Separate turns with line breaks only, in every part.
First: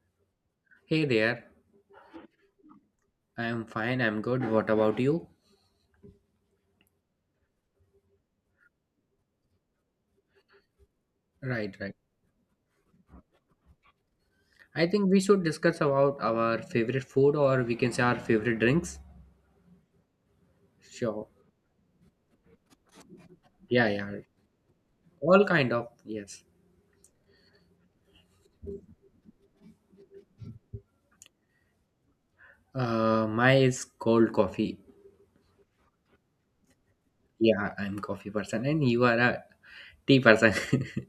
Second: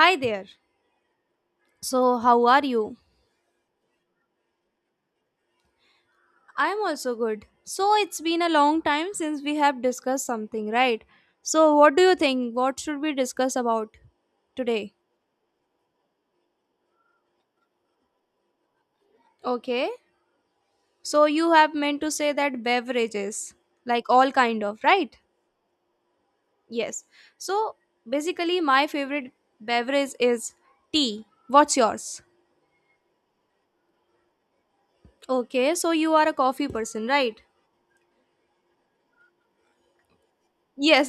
Hi there.
Hey there.
So, how are you?
I'm fine. I'm good. What about you?
I'm also good. So, it's been a long time since we have discussed something, right? So,
Right, right.
what do you think? What should we discuss about
I
today?
think we should discuss about our favorite food, or we can say our favorite drinks.
Okay. So,
Sure.
you have meant to say that beverages,
Yeah,
like
yeah.
all kind of, right?
All kind of, yes.
Yes. So, basically my favorite beverage is tea. What's yours?
Mine is cold coffee.
Okay, so you are a coffee person, right?
Yeah, I'm coffee person and you are a tea person.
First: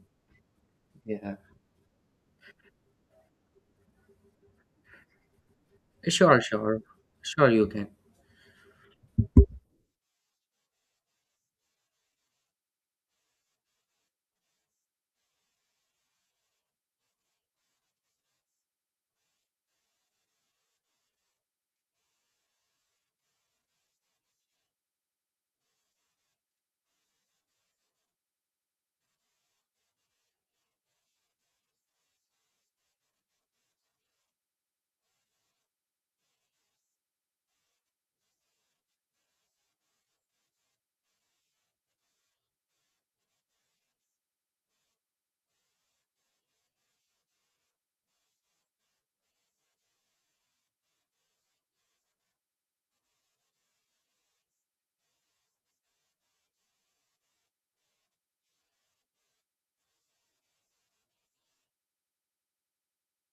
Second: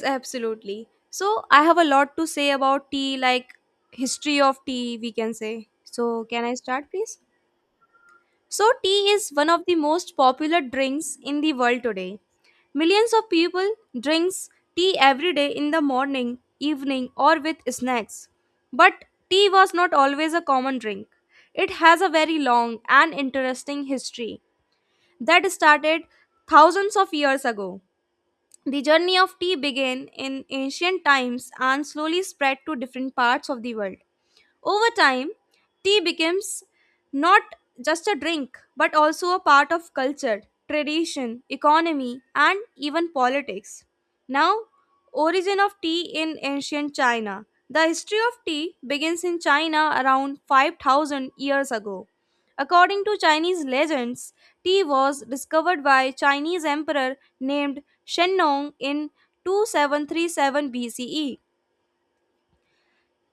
absolutely.
Yeah.
So I have a lot to say about tea, like history of tea, we can say. So
Sure,
can I
sure.
start, please?
Sure, you can.
So tea is one of the most popular drinks in the world today. Millions of people drinks tea every day in the morning, evening, or with snacks. But tea was not always a common drink. It has a very long and interesting history that started thousands of years ago. The journey of tea began in ancient times and slowly spread to different parts of the world. Over time, tea becomes not just a drink but also a part of culture, tradition, economy, and even politics. Now, origin of tea in ancient China. The history of tea begins in China around 5,000 years ago. According to Chinese legends, tea was discovered by Chinese emperor named Shennong in 2737 BCE.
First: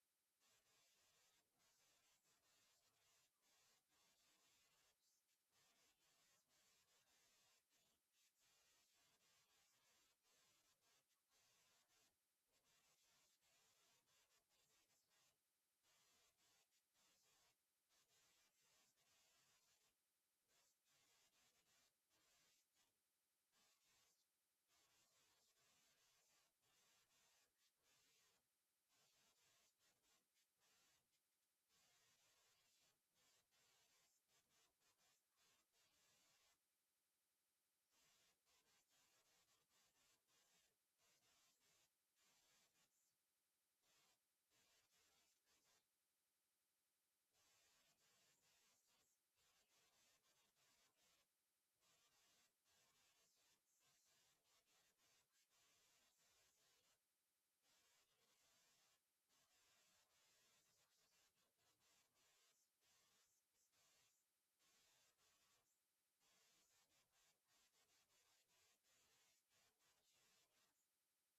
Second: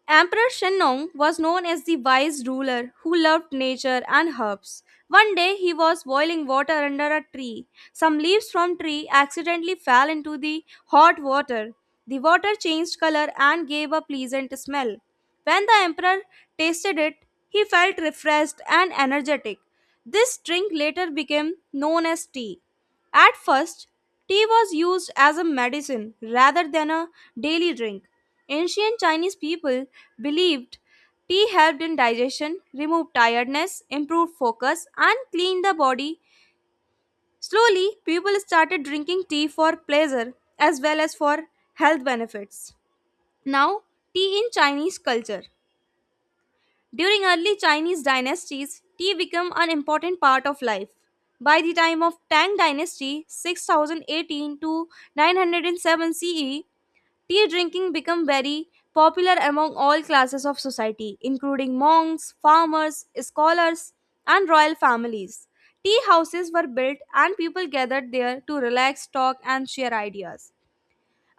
Emperor Shennong was known as the wise ruler who loved nature and herbs. One day he was boiling water under a tree. Some leaves from tree accidentally fell into the hot water. The water changed color and gave a pleasant smell. When the emperor tasted it, he felt refreshed and energetic. This drink later became known as tea. At first, tea was used as a medicine rather than a daily drink. Ancient Chinese people believed tea helped in digestion, removed tiredness, improved focus, and cleaned the body. Slowly, people started drinking tea for pleasure as well as for health benefits. Now, tea in Chinese culture. During early Chinese dynasties, tea became an important part of life. By the time of Tang dynasty, 6018 to 907 CE, tea drinking became very popular among all classes of society, including monks, farmers, scholars, and royal families. Tea houses were built and people gathered there to relax, talk, and share ideas.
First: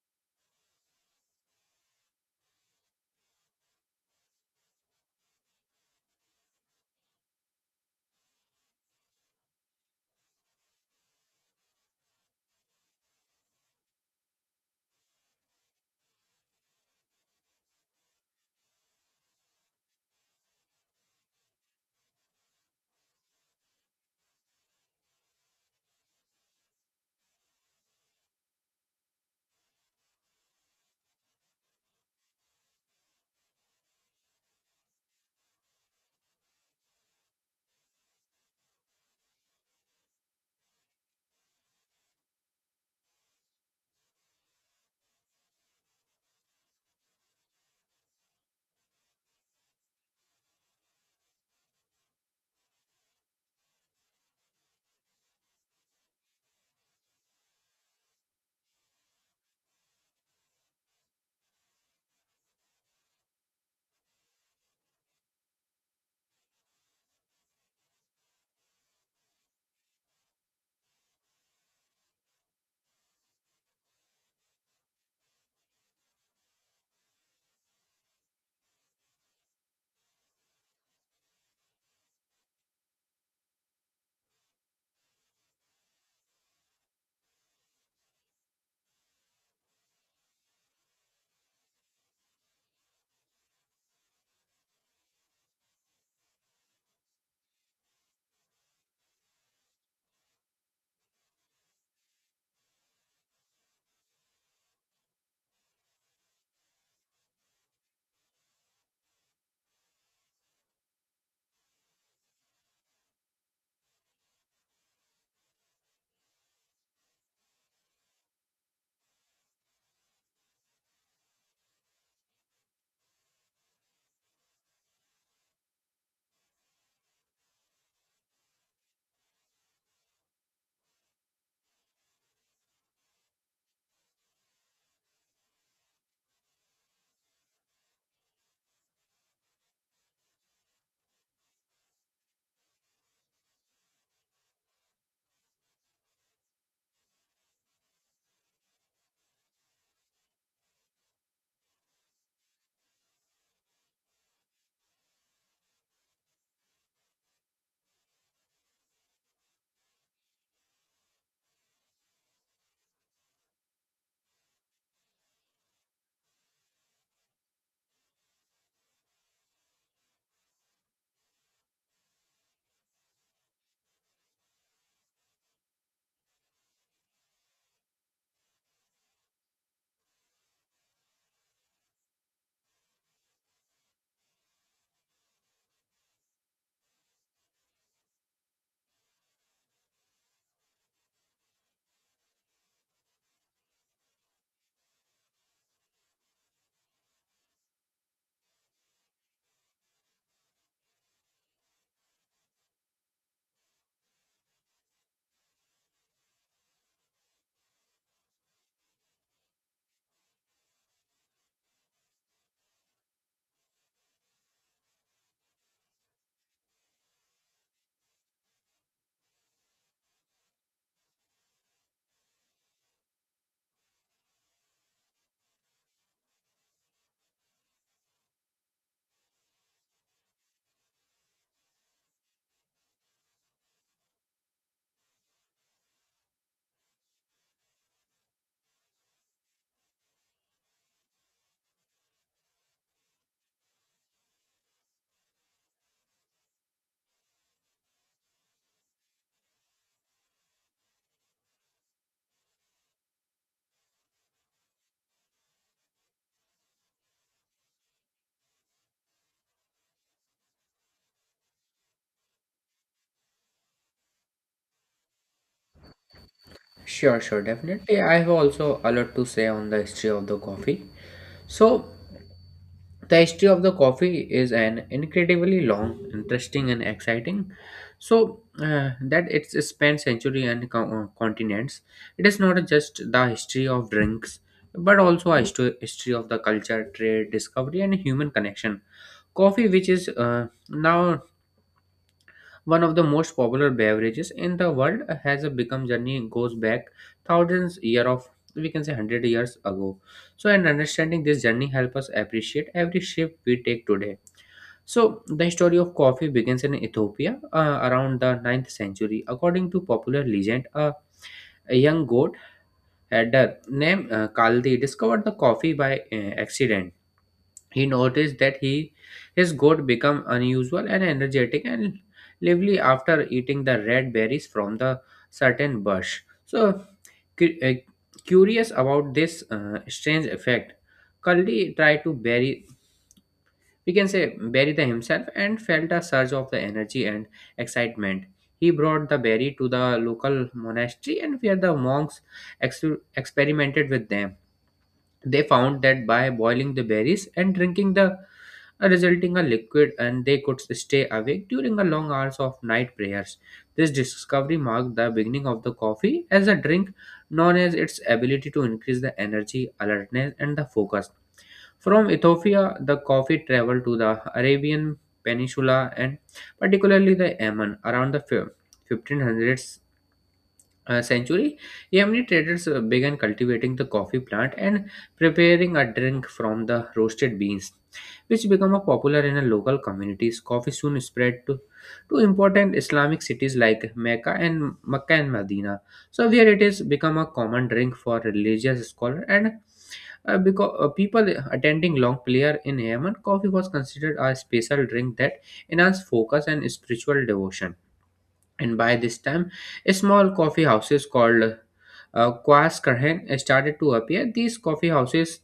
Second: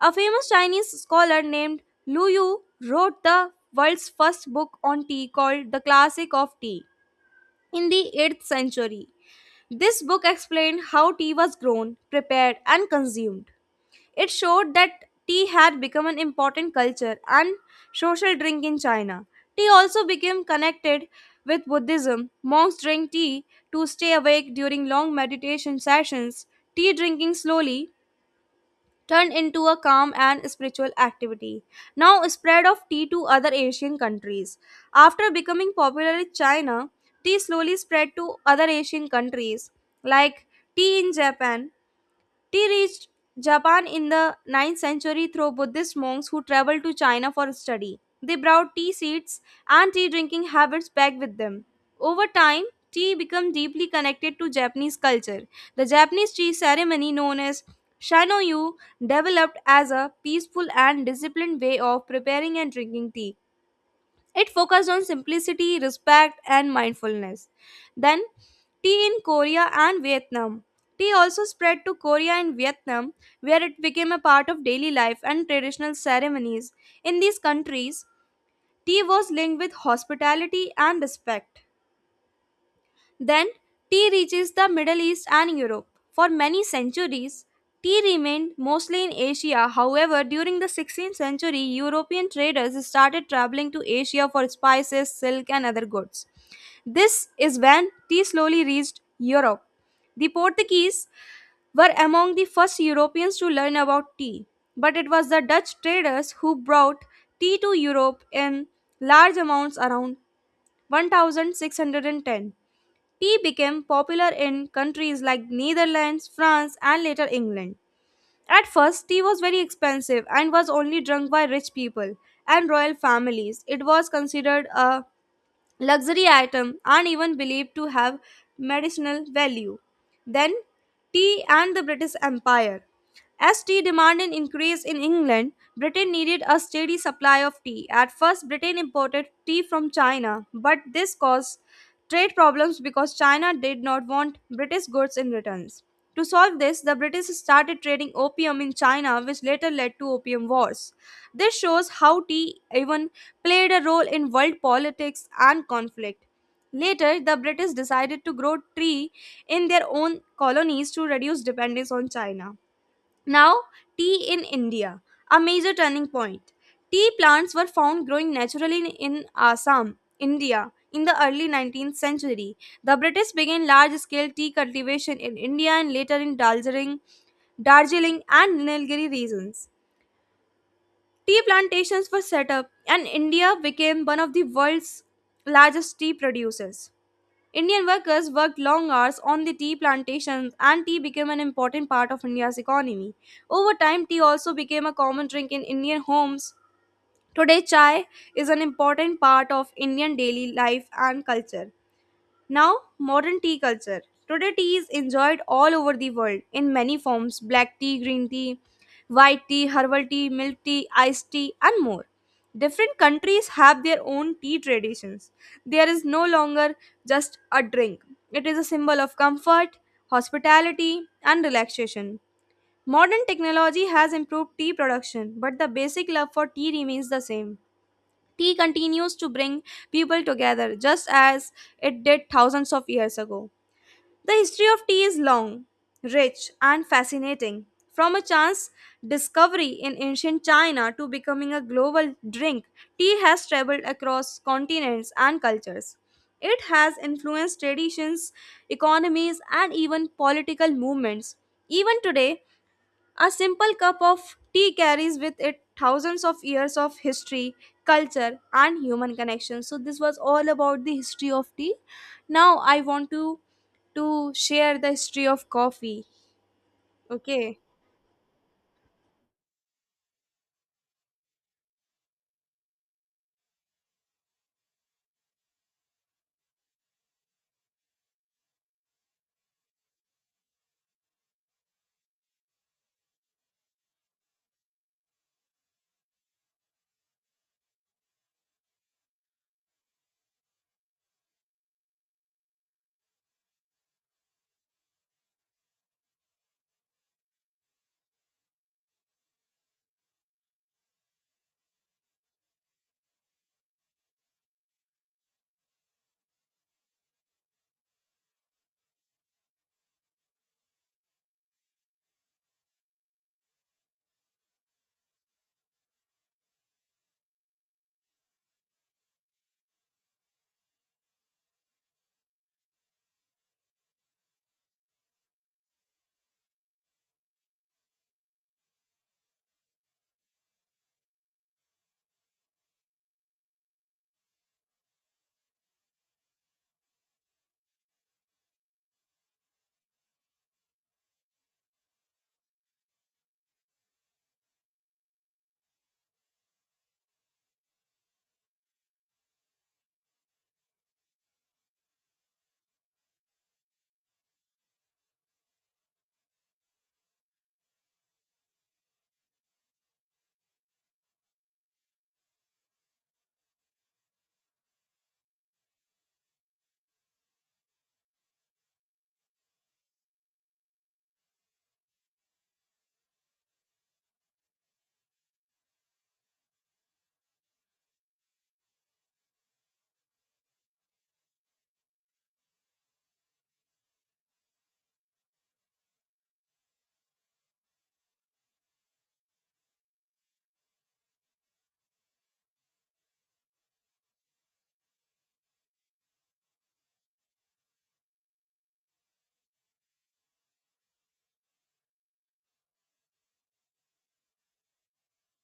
A famous Chinese scholar named Lu Yu wrote the world's first book on tea called The Classic of Tea in the 8th century. This book explained how tea was grown, prepared, and consumed. It showed that tea had become an important culture and social drink in China. Tea also became connected with Buddhism. Monks drink tea to stay awake during long meditation sessions. Tea drinking slowly turned into a calm and spiritual activity, now spread of tea to other Asian countries. After becoming popular in China, tea slowly spread to other Asian countries like tea in Japan. Tea reached Japan in the ninth century through Buddhist monks who traveled to China for study. They brought tea seeds and tea drinking habits back with them. Over time, tea became deeply connected to Japanese culture. The Japanese tea ceremony known as Shanoyu developed as a peaceful and disciplined way of preparing and drinking tea. It focused on simplicity, respect, and mindfulness. Then, tea in Korea and Vietnam. Tea also spread to Korea and Vietnam, where it became a part of daily life and traditional ceremonies. In these countries, tea was linked with hospitality and respect. Then tea reaches the Middle East and Europe. For many centuries, tea remained mostly in Asia. However, during the 16th century, European traders started traveling to Asia for spices, silk, and other goods. This is when tea slowly reached Europe. The Portuguese were among the first Europeans to learn about tea, but it was the Dutch traders who brought tea to Europe in large amounts around 1610. Tea became popular in countries like Netherlands, France, and later England. At first, tea was very expensive and was only drunk by rich people and royal families. It was considered a luxury items are even believed to have medicinal value. Then, tea and the British Empire. As tea demand increased in England, Britain needed a steady supply of tea. At first, Britain imported tea from China, but this caused trade problems because China did not want British goods in returns. To solve this, the British started trading opium in China, which later led to opium wars. This shows how tea even played a role in world politics and conflict. Later, the British decided to grow tea in their own colonies to reduce dependence on China. Now, tea in India, a major turning point. Tea plants were found growing naturally in Assam, India, in the early 19th century. The British began large scale tea cultivation in India and later in Darjeeling, and Nilgiri regions. Tea plantations were set up, and India became one of the world's largest tea producers. Indian workers worked long hours on the tea plantations, and tea became an important part of India's economy. Over time, tea also became a common drink in Indian homes. Today, chai is an important part of Indian daily life and culture. Now, modern tea culture. Today, tea is enjoyed all over the world in many forms black tea, green tea, white tea, herbal tea, milk tea, iced tea, and more. Different countries have their own tea traditions. There is no longer just a drink, it is a symbol of comfort, hospitality, and relaxation. Modern technology has improved tea production, but the basic love for tea remains the same. Tea continues to bring people together just as it did thousands of years ago. The history of tea is long, rich, and fascinating. From a chance discovery in ancient China to becoming a global drink, tea has traveled across continents and cultures. It has influenced traditions, economies, and even political movements. Even today, a simple cup of tea carries with it thousands of years of history, culture, and human connection. So this was all about the history of tea. Now I want to share the history of coffee.
Sure, sure,
Okay.
definitely. I have also a lot to say on the history of the coffee. So, the history of the coffee is an incredibly long, interesting, and exciting. So that it's spanned century and continents. It is not just the history of drinks, but also a history of the culture, trade, discovery, and human connection. Coffee, which is now one of the most popular beverages in the world, has become journey goes back thousands year of we can say 100 years ago. So, and understanding this journey help us appreciate every shape we take today. So the story of coffee begins in Ethiopia around the ninth century. According to popular legend, a young goat herder named Kaldi discovered the coffee by accident. He noticed that he his goat became unusual and energetic and lively after eating the red berries from the certain bush. So, cu- uh, curious about this strange effect, Kaldi tried to bury, we can say Barida himself, and felt a surge of the energy and excitement. He brought the berry to the local monastery and where the monks ex- experimented with them. They found that by boiling the berries and drinking the resulting a liquid and they could stay awake during the long hours of night prayers. This discovery marked the beginning of the coffee as a drink known as its ability to increase the energy, alertness, and the focus. From Ethiopia, the coffee traveled to the Arabian Peninsula and particularly the Yemen around the 1500s century. Yemeni traders began cultivating the coffee plant and preparing a drink from the roasted beans, which became a popular in the local communities. Coffee soon spread to important Islamic cities like Mecca and Medina. So, where it is become a common drink for religious scholars and because people attending long prayer in Yemen, coffee was considered a special drink that enhanced focus and spiritual devotion. And by this time, small coffee houses called Kwas Karhen started to appear. These coffee houses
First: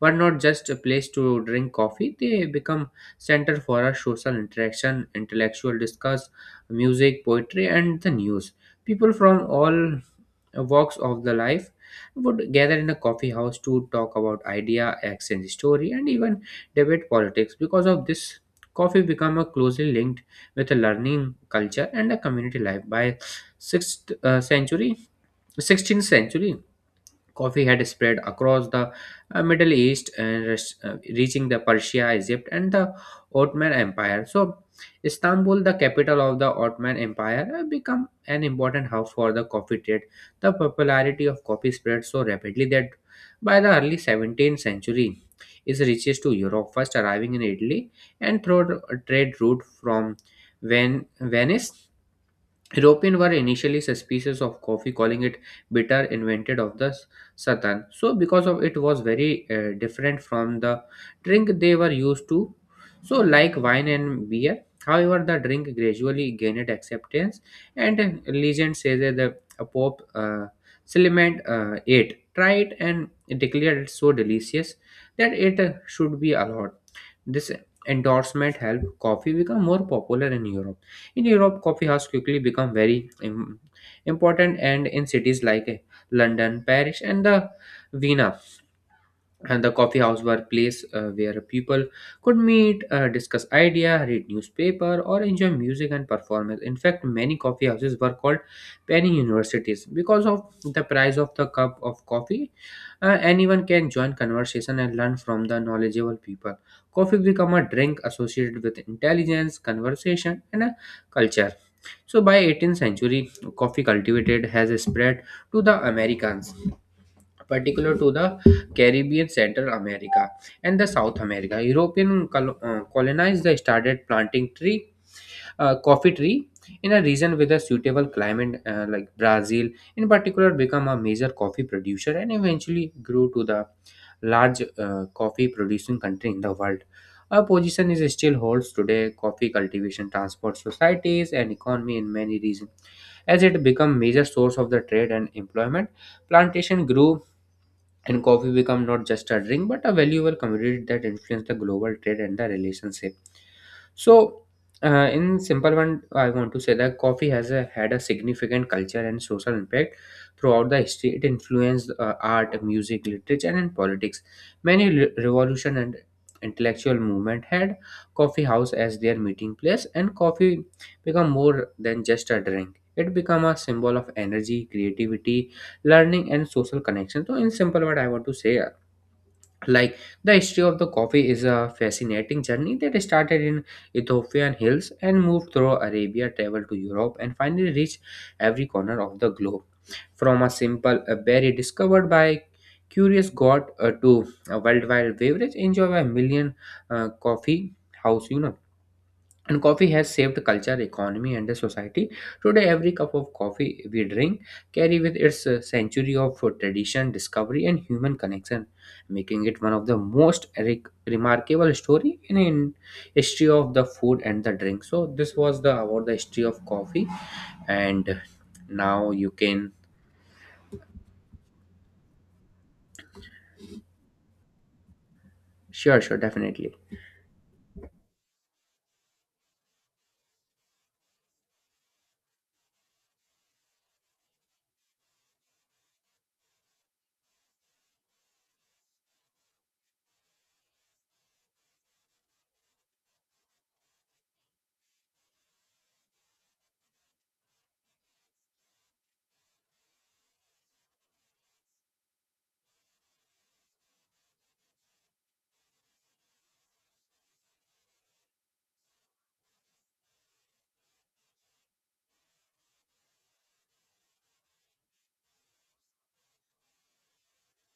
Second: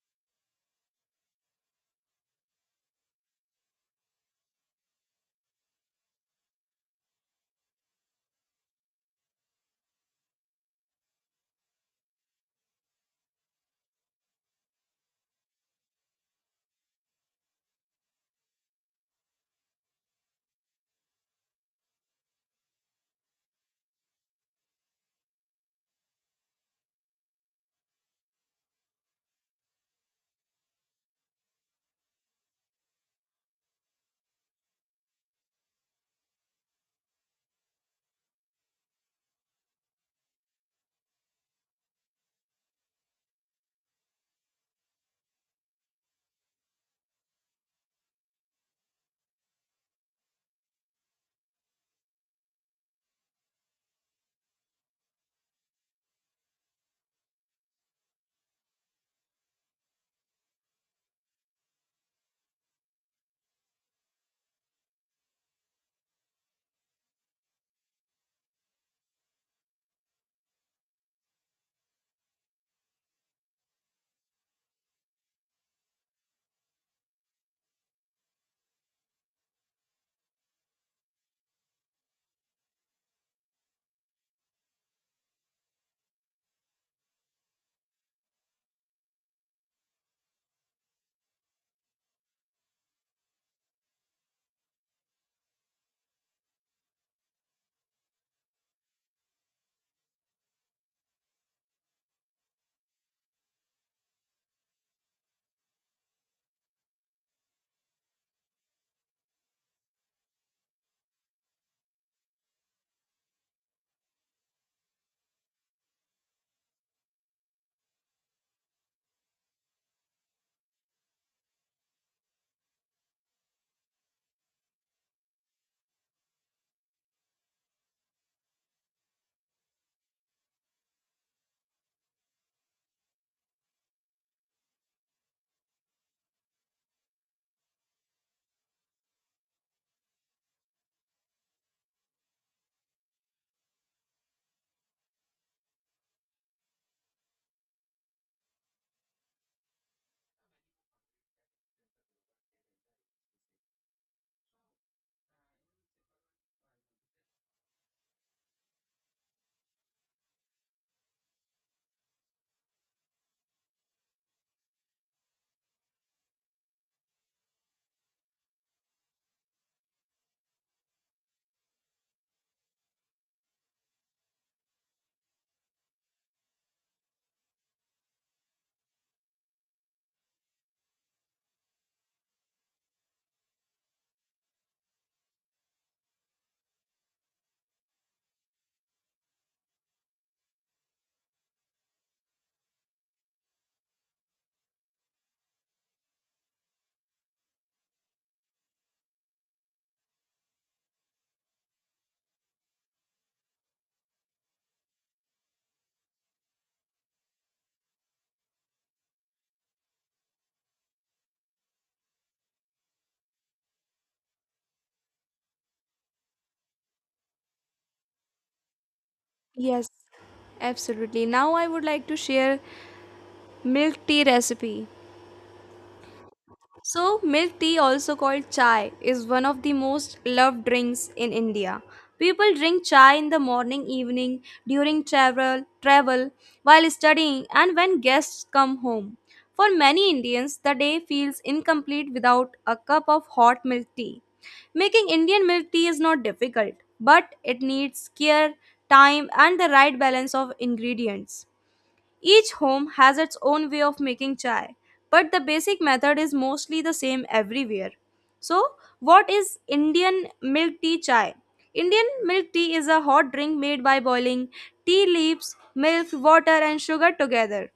were not just a place to drink coffee; they become center for a social interaction, intellectual discuss, music, poetry, and the news. People from all walks of the life would gather in a coffee house to talk about idea, exchange story, and even debate politics. Because of this, coffee become a closely linked with a learning culture and a community life. By sixth uh, century, 16th century, coffee had spread across the Middle East and reaching the Persia, Egypt, and the Ottoman Empire. So Istanbul, the capital of the Ottoman Empire, became an important hub for the coffee trade. The popularity of coffee spread so rapidly that by the early 17th century, it reaches to Europe, first arriving in Italy and through a trade route from Venice. Europeans were initially suspicious of coffee, calling it bitter invented of the Satan. So because of it was very different from the drink they were used to, so like wine and beer. However, the drink gradually gained acceptance, and legend says that the Pope Clement ate, tried, and declared it so delicious that it should be allowed. This endorsement helped coffee become more popular in Europe. In Europe, coffee has quickly become very important, and in cities like London, Paris, and the Vienna, and the coffee house were a place where people could meet, discuss idea, read newspaper, or enjoy music and performance. In fact, many coffee houses were called penny universities, because of the price of the cup of coffee, anyone can join conversation and learn from the knowledgeable people. Coffee become a drink associated with intelligence conversation and a culture. So by 18th century, coffee cultivated has spread to the americans, particular to the Caribbean, Central America, and the South America. European colonized, they started planting tree, coffee tree, in a region with a suitable climate, like Brazil in particular become a major coffee producer and eventually grew to the large coffee producing country in the world. Our position is still holds today. Coffee cultivation transport societies and economy in many regions as it become major source of the trade and employment. Plantation grew and coffee become not just a drink but a valuable commodity that influenced the global trade and the relationship. So in simple one, I want to say that coffee has had a significant culture and social impact throughout the history. It influenced art, music, literature, and politics. Many revolution and intellectual movement had coffee house as their meeting place, and coffee become more than just a drink. It become a symbol of energy, creativity, learning, and social connection. So in simple word, I want to say like, the history of the coffee is a fascinating journey that started in ethiopian hills and moved through arabia, traveled to europe, and finally reached every corner of the globe. From a simple berry discovered by curious god to a worldwide beverage enjoyed by a million, coffee house, and coffee has saved culture, economy, and the society. Today, every cup of coffee we drink carry with its century of tradition, discovery, and human connection, making it one of the most remarkable story in history of the food and the drink. So this was the about the history of coffee, and now you can.
Yes, absolutely. Now I would like to share milk tea recipe.
Sure, sure, definitely.
So, milk tea, also called chai, is one of the most loved drinks in India. People drink chai in the morning, evening, during travel, while studying, and when guests come home. For many Indians, the day feels incomplete without a cup of hot milk tea. Making Indian milk tea is not difficult, but it needs care, time, and the right balance of ingredients. Each home has its own way of making chai, but the basic method is mostly the same everywhere. So, what is Indian milk tea chai? Indian milk tea is a hot drink made by boiling tea leaves, milk, water, and sugar together.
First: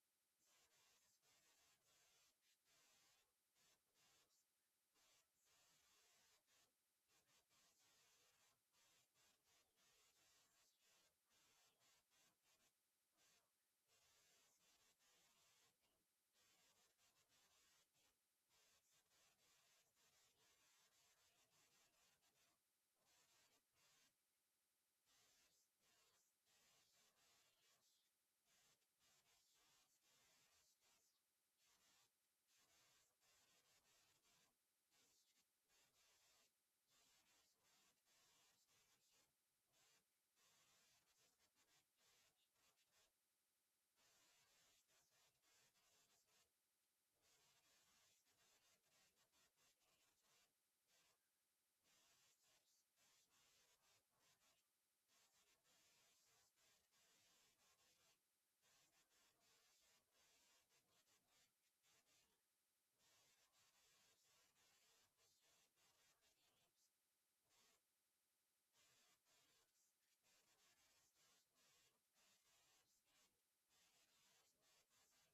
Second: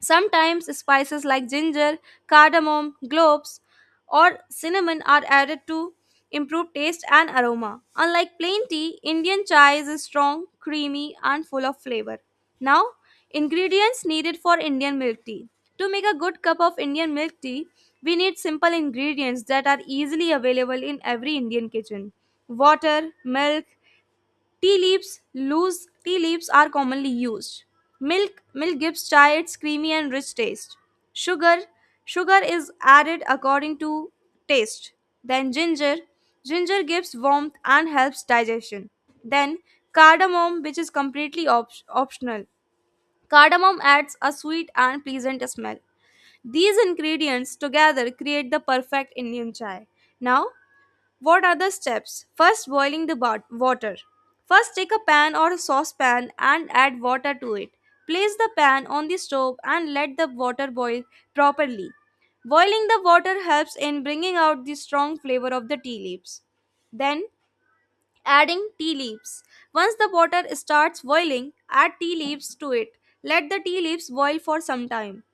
Sometimes spices like ginger, cardamom, cloves, or cinnamon are added to improve taste and aroma. Unlike plain tea, Indian chai is strong, creamy, and full of flavor. Now, ingredients needed for Indian milk tea. To make a good cup of Indian milk tea, we need simple ingredients that are easily available in every Indian kitchen: water, milk, tea leaves. Loose tea leaves are commonly used. Milk, milk gives chai its creamy and rich taste. Sugar, sugar is added according to taste. Then ginger, ginger gives warmth and helps digestion. Then cardamom, which is completely optional. Cardamom adds a sweet and pleasant smell. These ingredients together create the perfect Indian chai. Now, what are the steps? First, boiling the water. First, take a pan or a saucepan and add water to it. Place the pan on the stove and let the water boil properly. Boiling the water helps in bringing out the strong flavor of the tea leaves. Then, adding tea leaves. Once the water starts boiling, add tea leaves to it. Let the tea leaves boil for some time.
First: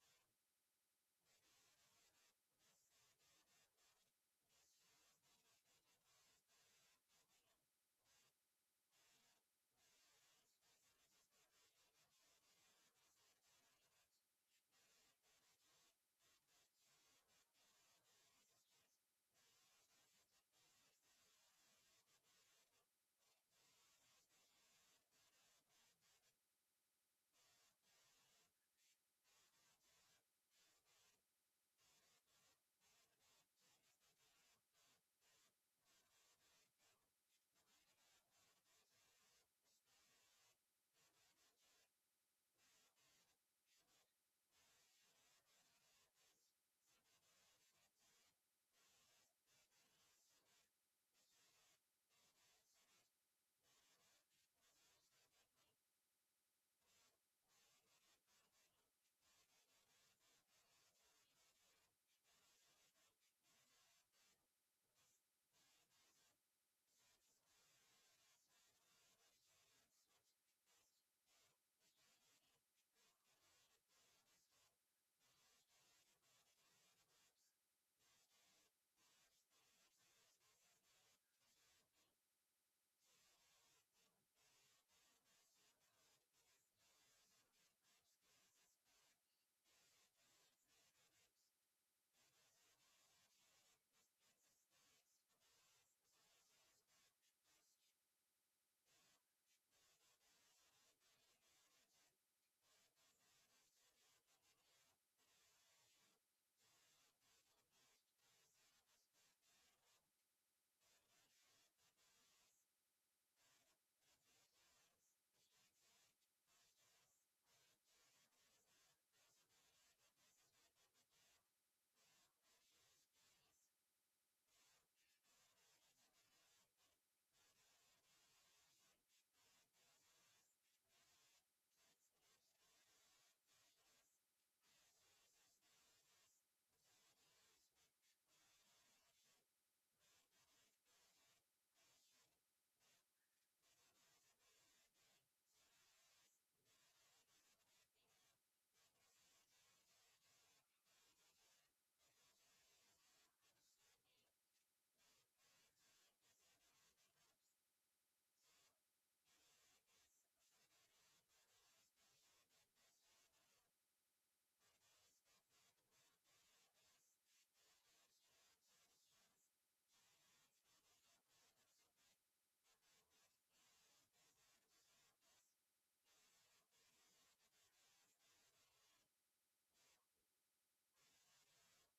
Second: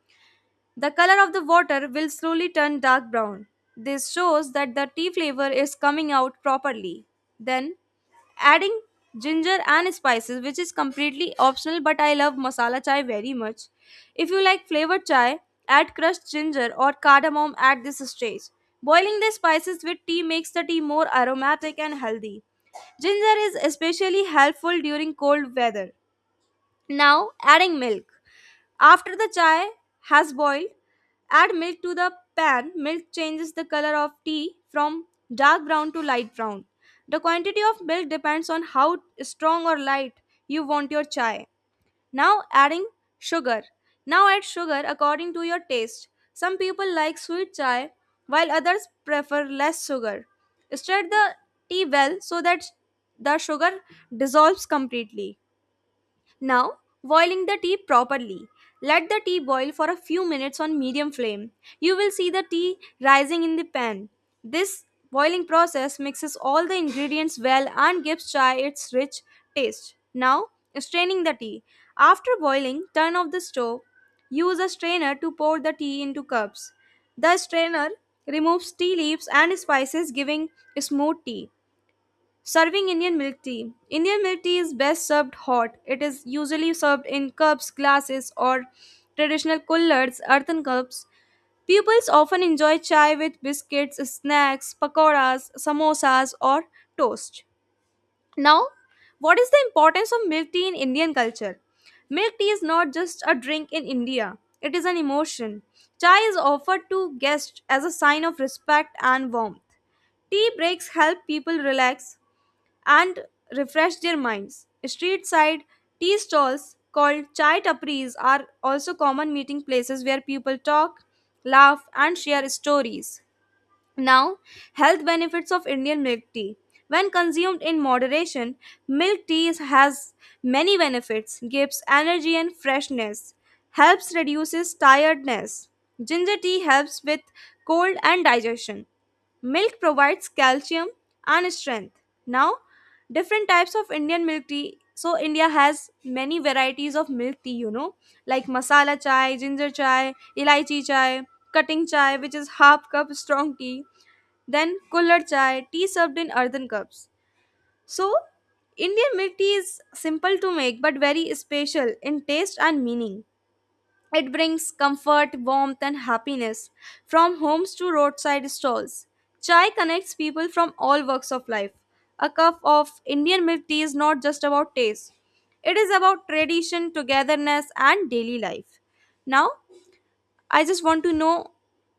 The color of the water will slowly turn dark brown. This shows that the tea flavor is coming out properly. Then adding ginger and spices, which is completely optional, but I love masala chai very much. If you like flavored chai, add crushed ginger or cardamom at this stage. Boiling the spices with tea makes the tea more aromatic and healthy. Ginger is especially helpful during cold weather. Now, adding milk. After the chai has boiled, add milk to the pan. Milk changes the color of tea from dark brown to light brown. The quantity of milk depends on how strong or light you want your chai. Now adding sugar. Now add sugar according to your taste. Some people like sweet chai while others prefer less sugar. Stir the tea well so that the sugar dissolves completely. Now, boiling the tea properly. Let the tea boil for a few minutes on medium flame. You will see the tea rising in the pan. This boiling process mixes all the ingredients well and gives chai its rich taste. Now, straining the tea. After boiling, turn off the stove. Use a strainer to pour the tea into cups. The strainer removes tea leaves and spices, giving smooth tea. Serving Indian milk tea. Indian milk tea is best served hot. It is usually served in cups, glasses, or traditional coolers, earthen cups. Pupils often enjoy chai with biscuits, snacks, pakoras, samosas, or toast. Now, what is the importance of milk tea in Indian culture? Milk tea is not just a drink in India, it is an emotion. Chai is offered to guests as a sign of respect and warmth. Tea breaks help people relax, and refresh their minds. Street side tea stalls called chai tapris are also common meeting places where people talk, laugh, and share stories. Now, health benefits of Indian milk tea. When consumed in moderation, milk tea has many benefits, gives energy and freshness, helps reduces tiredness. Ginger tea helps with cold and digestion. Milk provides calcium and strength. Now, different types of Indian milk tea. So, India has many varieties of milk tea, you know, like masala chai, ginger chai, elaichi chai, cutting chai, which is half cup strong tea, then kullad chai, tea served in earthen cups. So, Indian milk tea is simple to make but very special in taste and meaning. It brings comfort, warmth, and happiness from homes to roadside stalls. Chai connects people from all walks of life. A cup of Indian milk tea is not just about taste, it is about tradition, togetherness, and daily life. Now, I just want to know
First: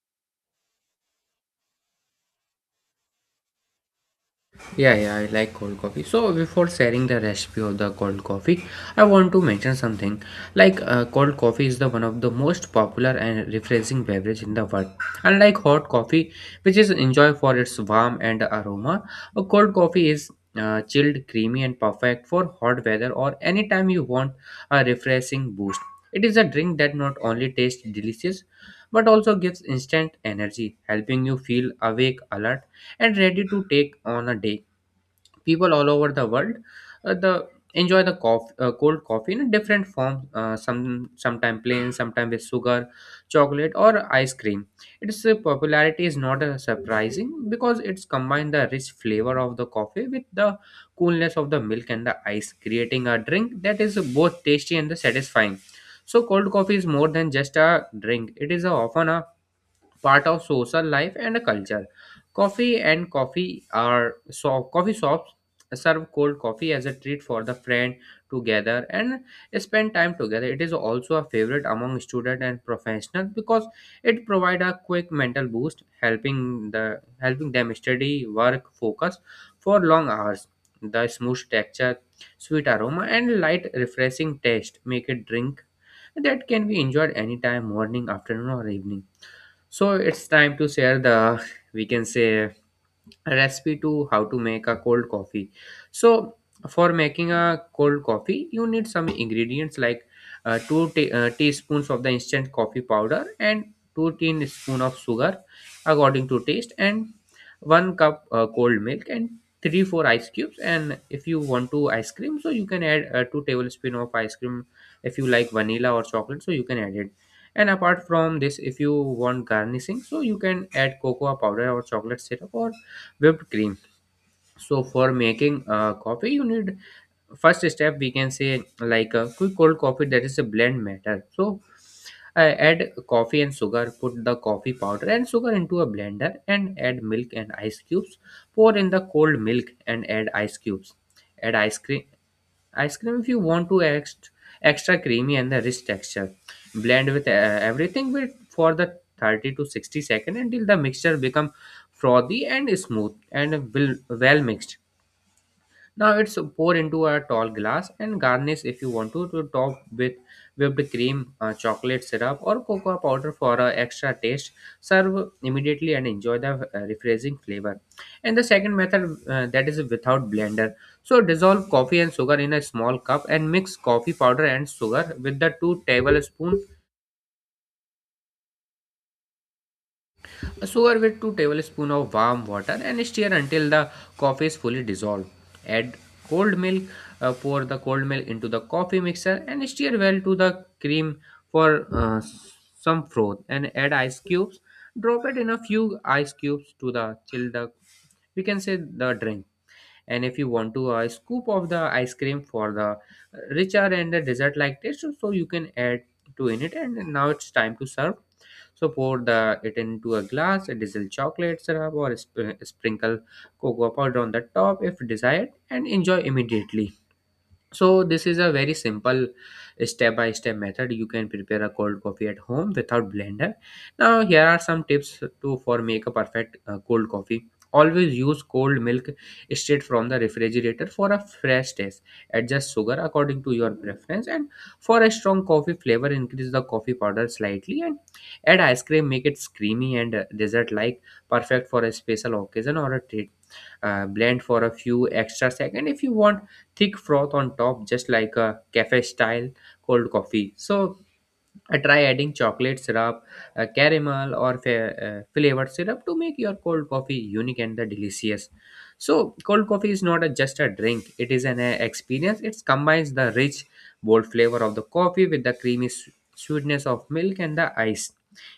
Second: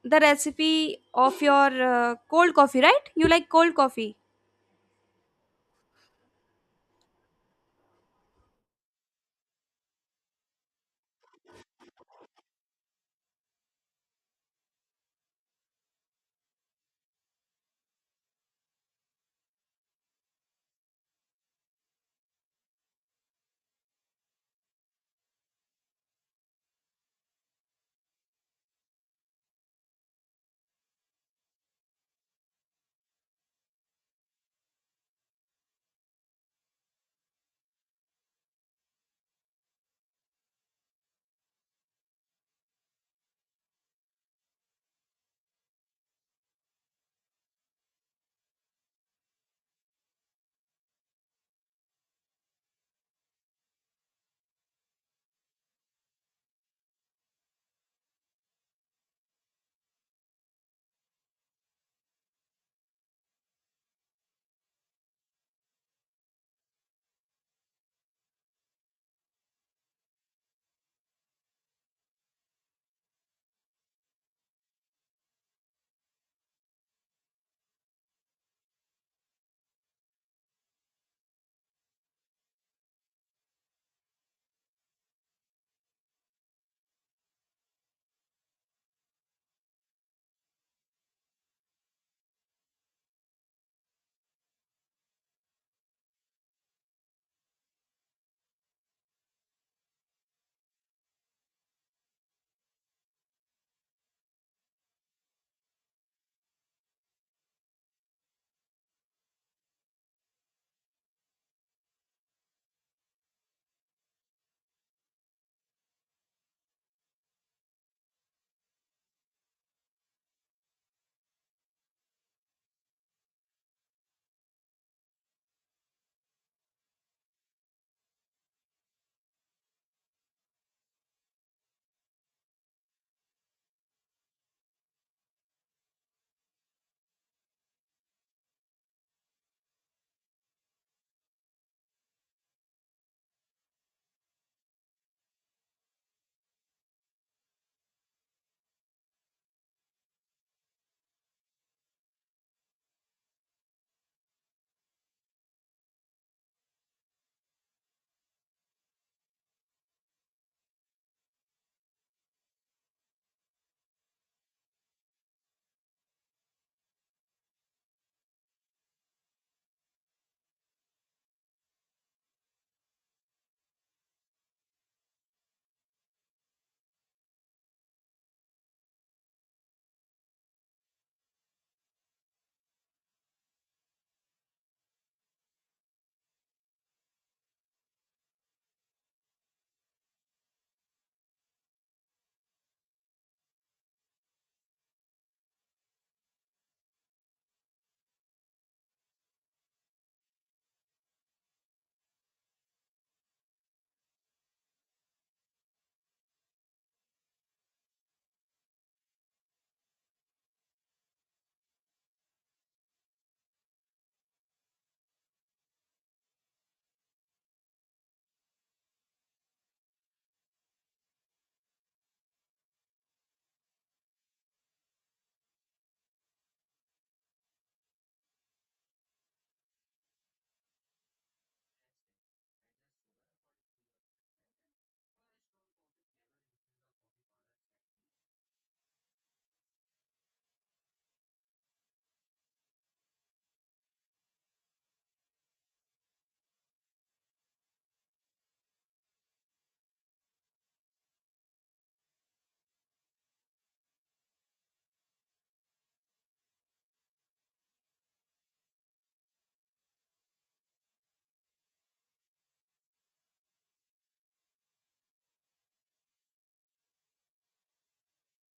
the recipe of your cold coffee, right? You like cold coffee?
Yeah, yeah, I like cold coffee. So before sharing the recipe of the cold coffee, I want to mention something. Like cold coffee is the one of the most popular and refreshing beverage in the world. Unlike hot coffee, which is enjoyed for its warm and aroma, a cold coffee is chilled, creamy, and perfect for hot weather or anytime you want a refreshing boost. It is a drink that not only tastes delicious but also gives instant energy, helping you feel awake, alert, and ready to take on a day. People all over the world, the enjoy the coffee, cold coffee in a different form. Uh, some sometime plain, sometime with sugar, chocolate, or ice cream. Its popularity is not surprising because it's combined the rich flavor of the coffee with the coolness of the milk and the ice, creating a drink that is both tasty and satisfying. So cold coffee is more than just a drink. It is often a part of social life and a culture. Coffee and coffee are so coffee shops serve cold coffee as a treat for the friend together and spend time together. It is also a favorite among student and professionals because it provide a quick mental boost, helping them study, work, focus for long hours. The smooth texture, sweet aroma, and light refreshing taste make it drink that can be enjoyed anytime, morning, afternoon, or evening. So it's time to share the, we can say, a recipe to how to make a cold coffee. So for making a cold coffee you need some ingredients like 2 teaspoons of the instant coffee powder, and 2 teaspoon of sugar according to taste, and 1 cup cold milk, and 3 4 ice cubes. And if you want to ice cream, so you can add 2 tablespoon of ice cream, if you like vanilla or chocolate, so you can add it. And apart from this, if you want garnishing, so you can add cocoa powder or chocolate syrup or whipped cream. So for making coffee you need, first step we can say, like a quick cold coffee, that is a blend matter. So add coffee and sugar, put the coffee powder and sugar into a blender, and add milk and ice cubes. Pour in the cold milk and add ice cubes. Add ice cream, ice cream, if you want to extra, extra creamy and the rich texture. Blend with everything with for the 30 to 60 second until the mixture become frothy and smooth and will well mixed. Now it's poured into a tall glass and garnish, if you want to top with whipped cream, chocolate syrup, or cocoa powder for extra taste. Serve immediately and enjoy the refreshing flavor. And the second method that is without blender. So dissolve coffee and sugar in a small cup and mix coffee powder and sugar with the two tablespoons. Stir with 2 tablespoons of warm water and stir until the coffee is fully dissolved. Add cold milk. Pour the cold milk into the coffee mixer and stir well to the cream for some froth and add ice cubes. Drop it in a few ice cubes to the chill the, we can say, the drink. And if you want to, a scoop of the ice cream for the richer and the dessert like taste, so you can add to in it. And now it's time to serve, so pour the it into a glass, drizzle chocolate syrup or sprinkle cocoa powder on the top if desired, and enjoy immediately. So this is a very simple step-by-step method. You can prepare a cold coffee at home without blender. Now here are some tips to for make a perfect cold coffee. Always use cold milk straight from the refrigerator for a fresh taste. Adjust sugar according to your preference, and for a strong coffee flavor increase the coffee powder slightly, and add ice cream make it creamy and dessert like, perfect for a special occasion or a treat. Blend for a few extra seconds if you want thick froth on top just like a cafe style cold coffee. So try adding chocolate syrup, caramel, or flavored syrup to make your cold coffee unique and the delicious. So, cold coffee is not a, just a drink; it is an experience. It combines the rich, bold flavor of the coffee with the creamy sweetness of milk and the ice,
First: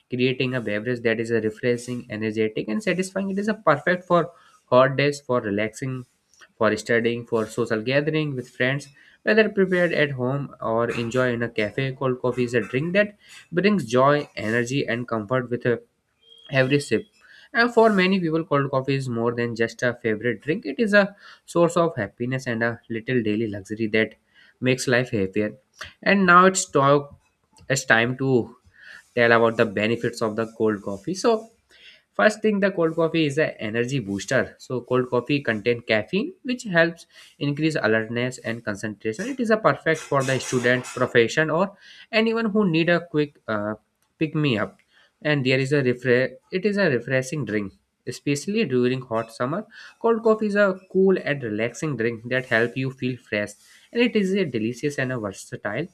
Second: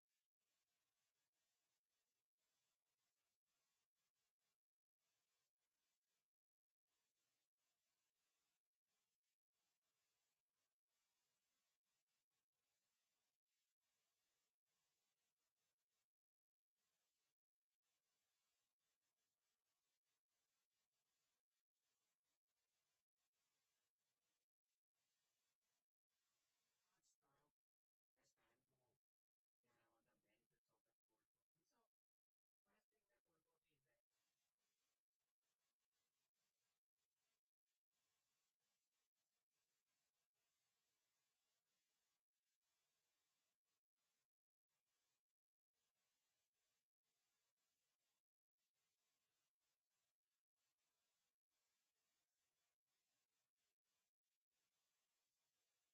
creating a beverage that is refreshing, energetic, and satisfying. It is a perfect for hot days, for relaxing, for studying, for social gathering with friends, whether prepared at home or enjoyed in a cafe. Cold coffee is a drink that brings joy, energy, and comfort with a every sip. And for many people, cold coffee is more than just a favorite drink. It is a source of happiness and a little daily luxury that makes life happier. And now it's talk. It's time to tell about the benefits of the cold coffee. So first thing, the cold coffee is an energy booster. So cold coffee contain caffeine, which helps increase alertness and concentration. It is a perfect for the student profession or anyone who need a quick pick me up. And there is a it is a refreshing drink, especially during hot summer. Cold coffee is a cool and relaxing drink that help you feel fresh, and it is a delicious and a versatile.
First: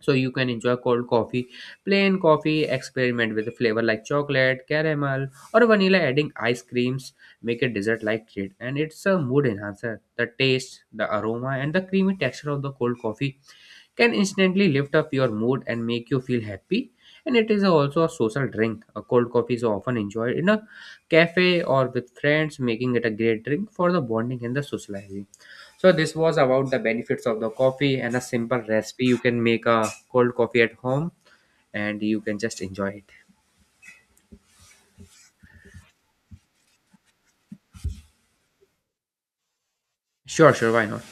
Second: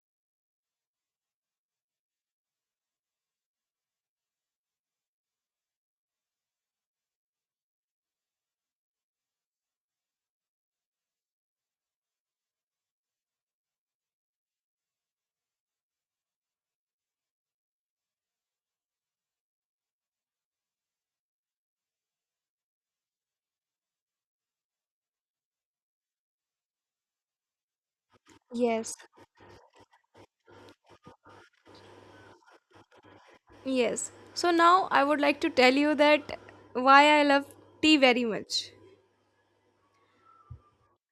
So you can enjoy cold coffee, plain coffee, experiment with a flavor like chocolate, caramel, or vanilla. Adding ice creams make a dessert like treat. And it's a mood enhancer. The taste, the aroma, and the creamy texture of the cold coffee can instantly lift up your mood and make you feel happy. And it is also a social drink. A cold coffee is often enjoyed in a cafe or with friends, making it a great drink for the bonding and the socializing. So this was about the benefits of the coffee and a simple
Yes.
recipe. You can make a cold coffee at home and you can just enjoy it.
Yes. So, now I would like to tell you that why I love tea very much.
Sure, sure, why not?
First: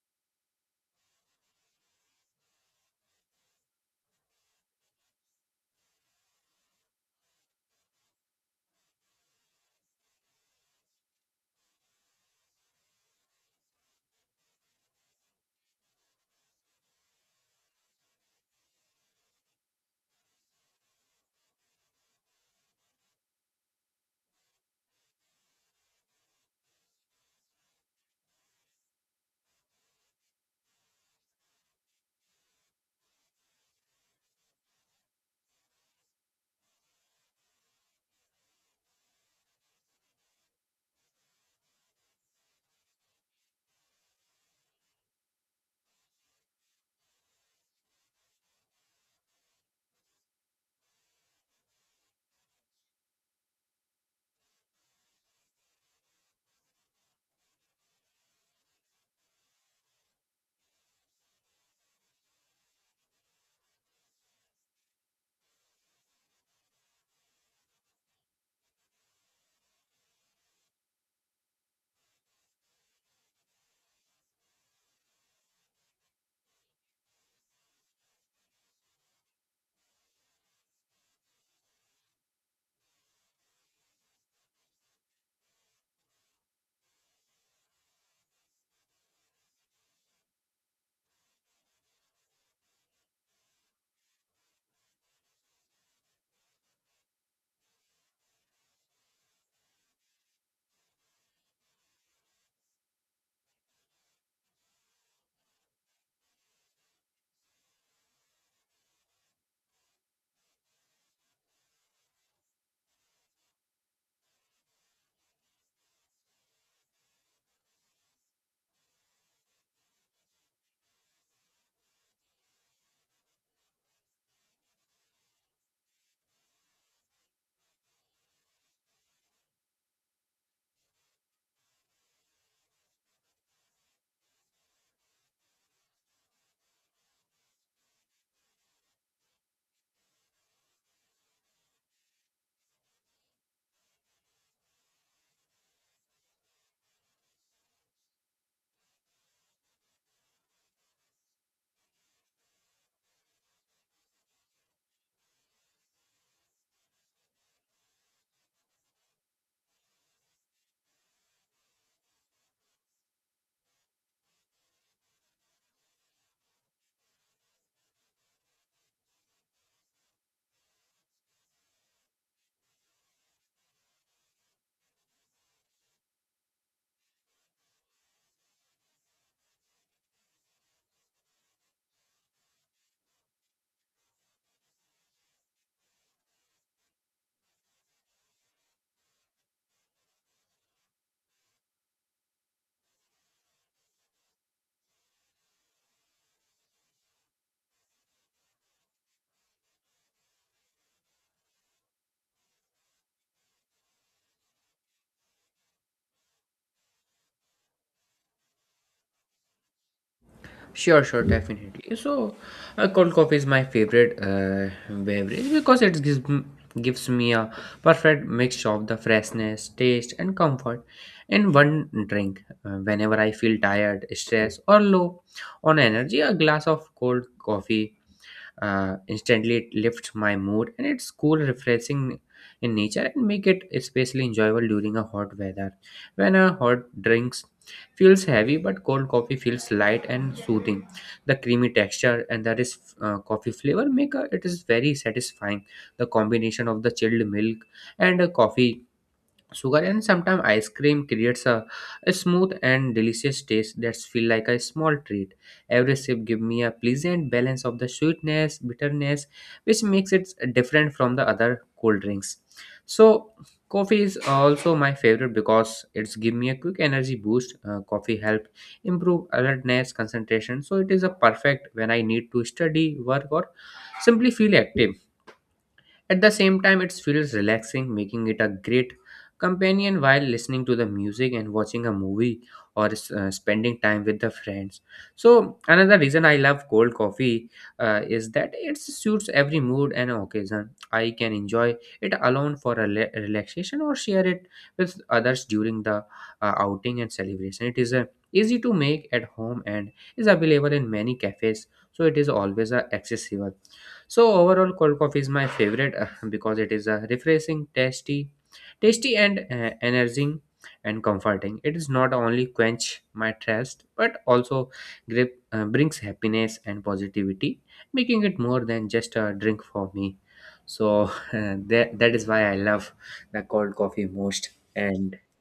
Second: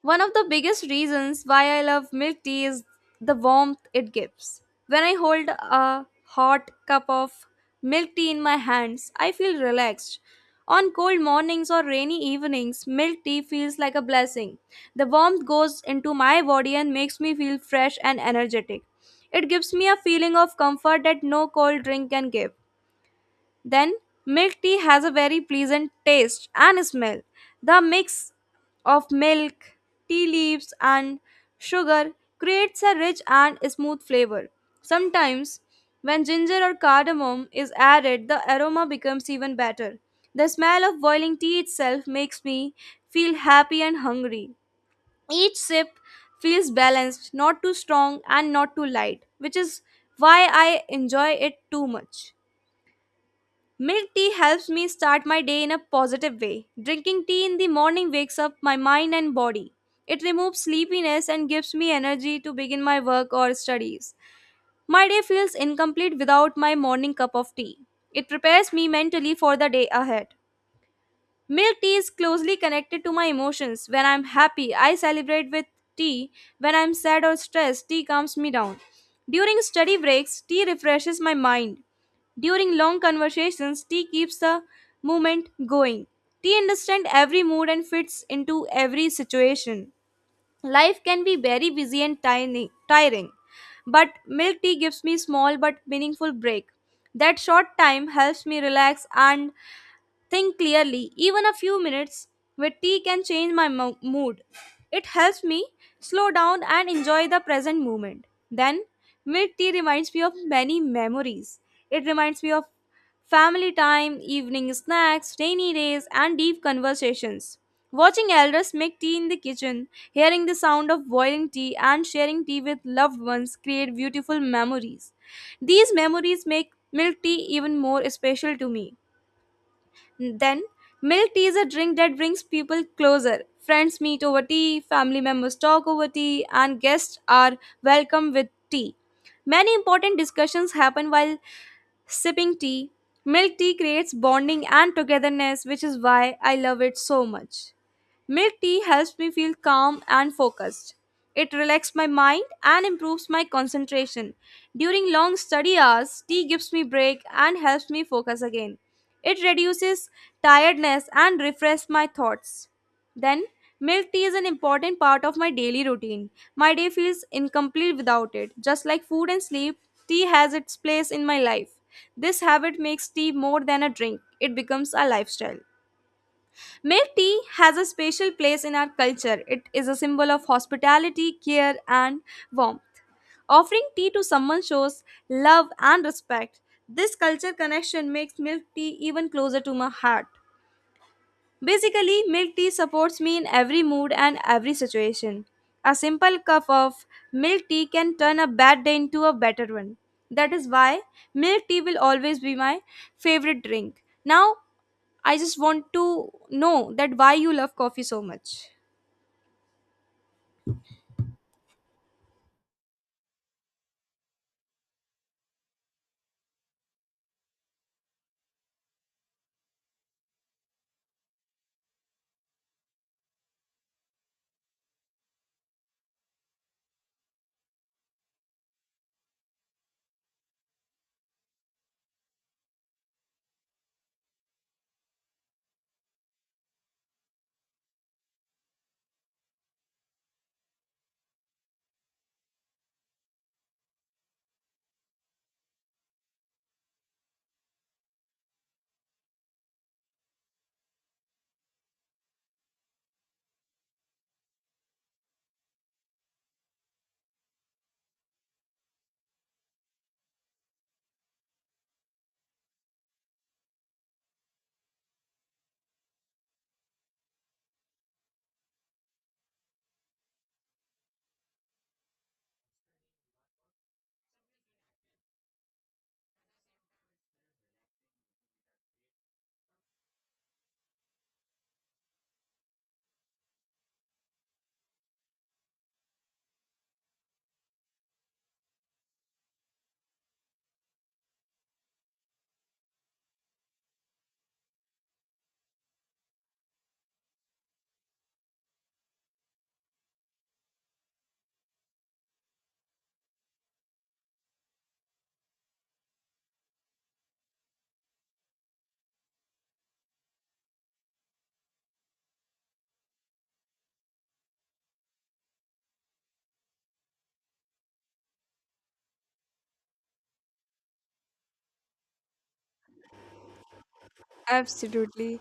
One of the biggest reasons why I love milk tea is the warmth it gives. When I hold a hot cup of milk tea in my hands, I feel relaxed. On cold mornings or rainy evenings, milk tea feels like a blessing. The warmth goes into my body and makes me feel fresh and energetic. It gives me a feeling of comfort that no cold drink can give. Then, milk tea has a very pleasant taste and smell. The mix of milk, tea leaves, and sugar creates a rich and smooth flavor. Sometimes, when ginger or cardamom is added, the aroma becomes even better. The smell of boiling tea itself makes me feel happy and hungry. Each sip feels balanced, not too strong and not too light, which is why I enjoy it too much. Milk tea helps me start my day in a positive way. Drinking tea in the morning wakes up my mind and body. It removes sleepiness and gives me energy to begin my work or studies. My day feels incomplete without my morning cup of tea. It prepares me mentally for the day ahead. Milk tea is closely connected to my emotions. When I'm happy, I celebrate with tea. When I'm sad or stressed, tea calms me down. During study breaks, tea refreshes my mind. During long conversations, tea keeps the movement going. Tea understands every mood and fits into every situation. Life can be very busy and tiring, but milk tea gives me small but meaningful break. That short time helps me relax and think clearly. Even a few minutes with tea can change my mood. It helps me slow down and enjoy the present moment. Then, mid tea reminds me of many memories. It reminds me of family time, evening snacks, rainy days, and deep conversations. Watching elders make tea in the kitchen, hearing the sound of boiling tea, and sharing tea with loved ones create beautiful memories. These memories make milk tea even more special to me. Then, milk tea is a drink that brings people closer. Friends meet over tea, family members talk over tea, and guests are welcome with tea. Many important discussions happen while sipping tea. Milk tea creates bonding and togetherness, which is why I love it so much. Milk tea helps me feel calm and focused. It relaxes my mind and improves my concentration. During long study hours, tea gives me break and helps me focus again. It reduces tiredness and refreshes my thoughts. Then, milk tea is an important part of my daily routine. My day feels incomplete without it. Just like food and sleep, tea has its place in my life. This habit makes tea more than a drink, it becomes a lifestyle. Milk tea has a special place in our culture. It is a symbol of hospitality, care, and warmth. Offering tea to someone shows love and respect. This culture connection makes milk tea even closer to my heart. Basically, milk tea supports me in every mood and every situation. A simple cup of milk tea can turn a bad day into a better one. That is why milk tea will always be my favorite drink. Now, I just want to know that why you love coffee so much.
Sure, sure, definitely. So, cold coffee is my favorite beverage because it gives me a perfect mix of the freshness, taste, and comfort in one drink. Whenever I feel tired, stressed, or low on energy, a glass of cold coffee instantly it lifts my mood. And it's cool refreshing in nature and make it especially enjoyable during a hot weather, when a hot drinks feels heavy but cold coffee feels light and soothing. The creamy texture and that is coffee flavor make a, it is very satisfying. The combination of the chilled milk and coffee sugar and sometimes ice cream creates a smooth and delicious taste that feels like a small treat. Every sip gives me a pleasant balance of the sweetness, bitterness, which makes it different from the other cold drinks. So coffee is also my favorite because it's give me a quick energy boost. Coffee help improve alertness, concentration. So it is a perfect when I need to study, work, or simply feel active. At the same time, it feels relaxing, making it a great companion while listening to the music and watching a movie or spending time with the friends. So another reason I love cold coffee is that it suits every mood and occasion. I can enjoy it alone for a relaxation or share it with others during the outing and celebration. It is easy to make at home and is available in many cafes, so it is always accessible. So overall, cold coffee is my favorite because it is refreshing, tasty and energizing and comforting. It is not only quench my thirst but also brings happiness and positivity, making it more than just a drink for me. So that is why I love the cold coffee most. And
Absolutely.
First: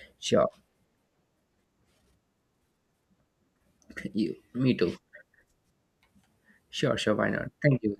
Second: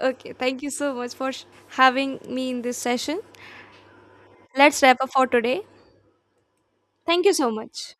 Okay,
sure,
thank you so much for having me in this session.
you, me
Let's
too.
wrap up for today.
Sure, sure,
Thank
why
you so
not? Thank
much.
you.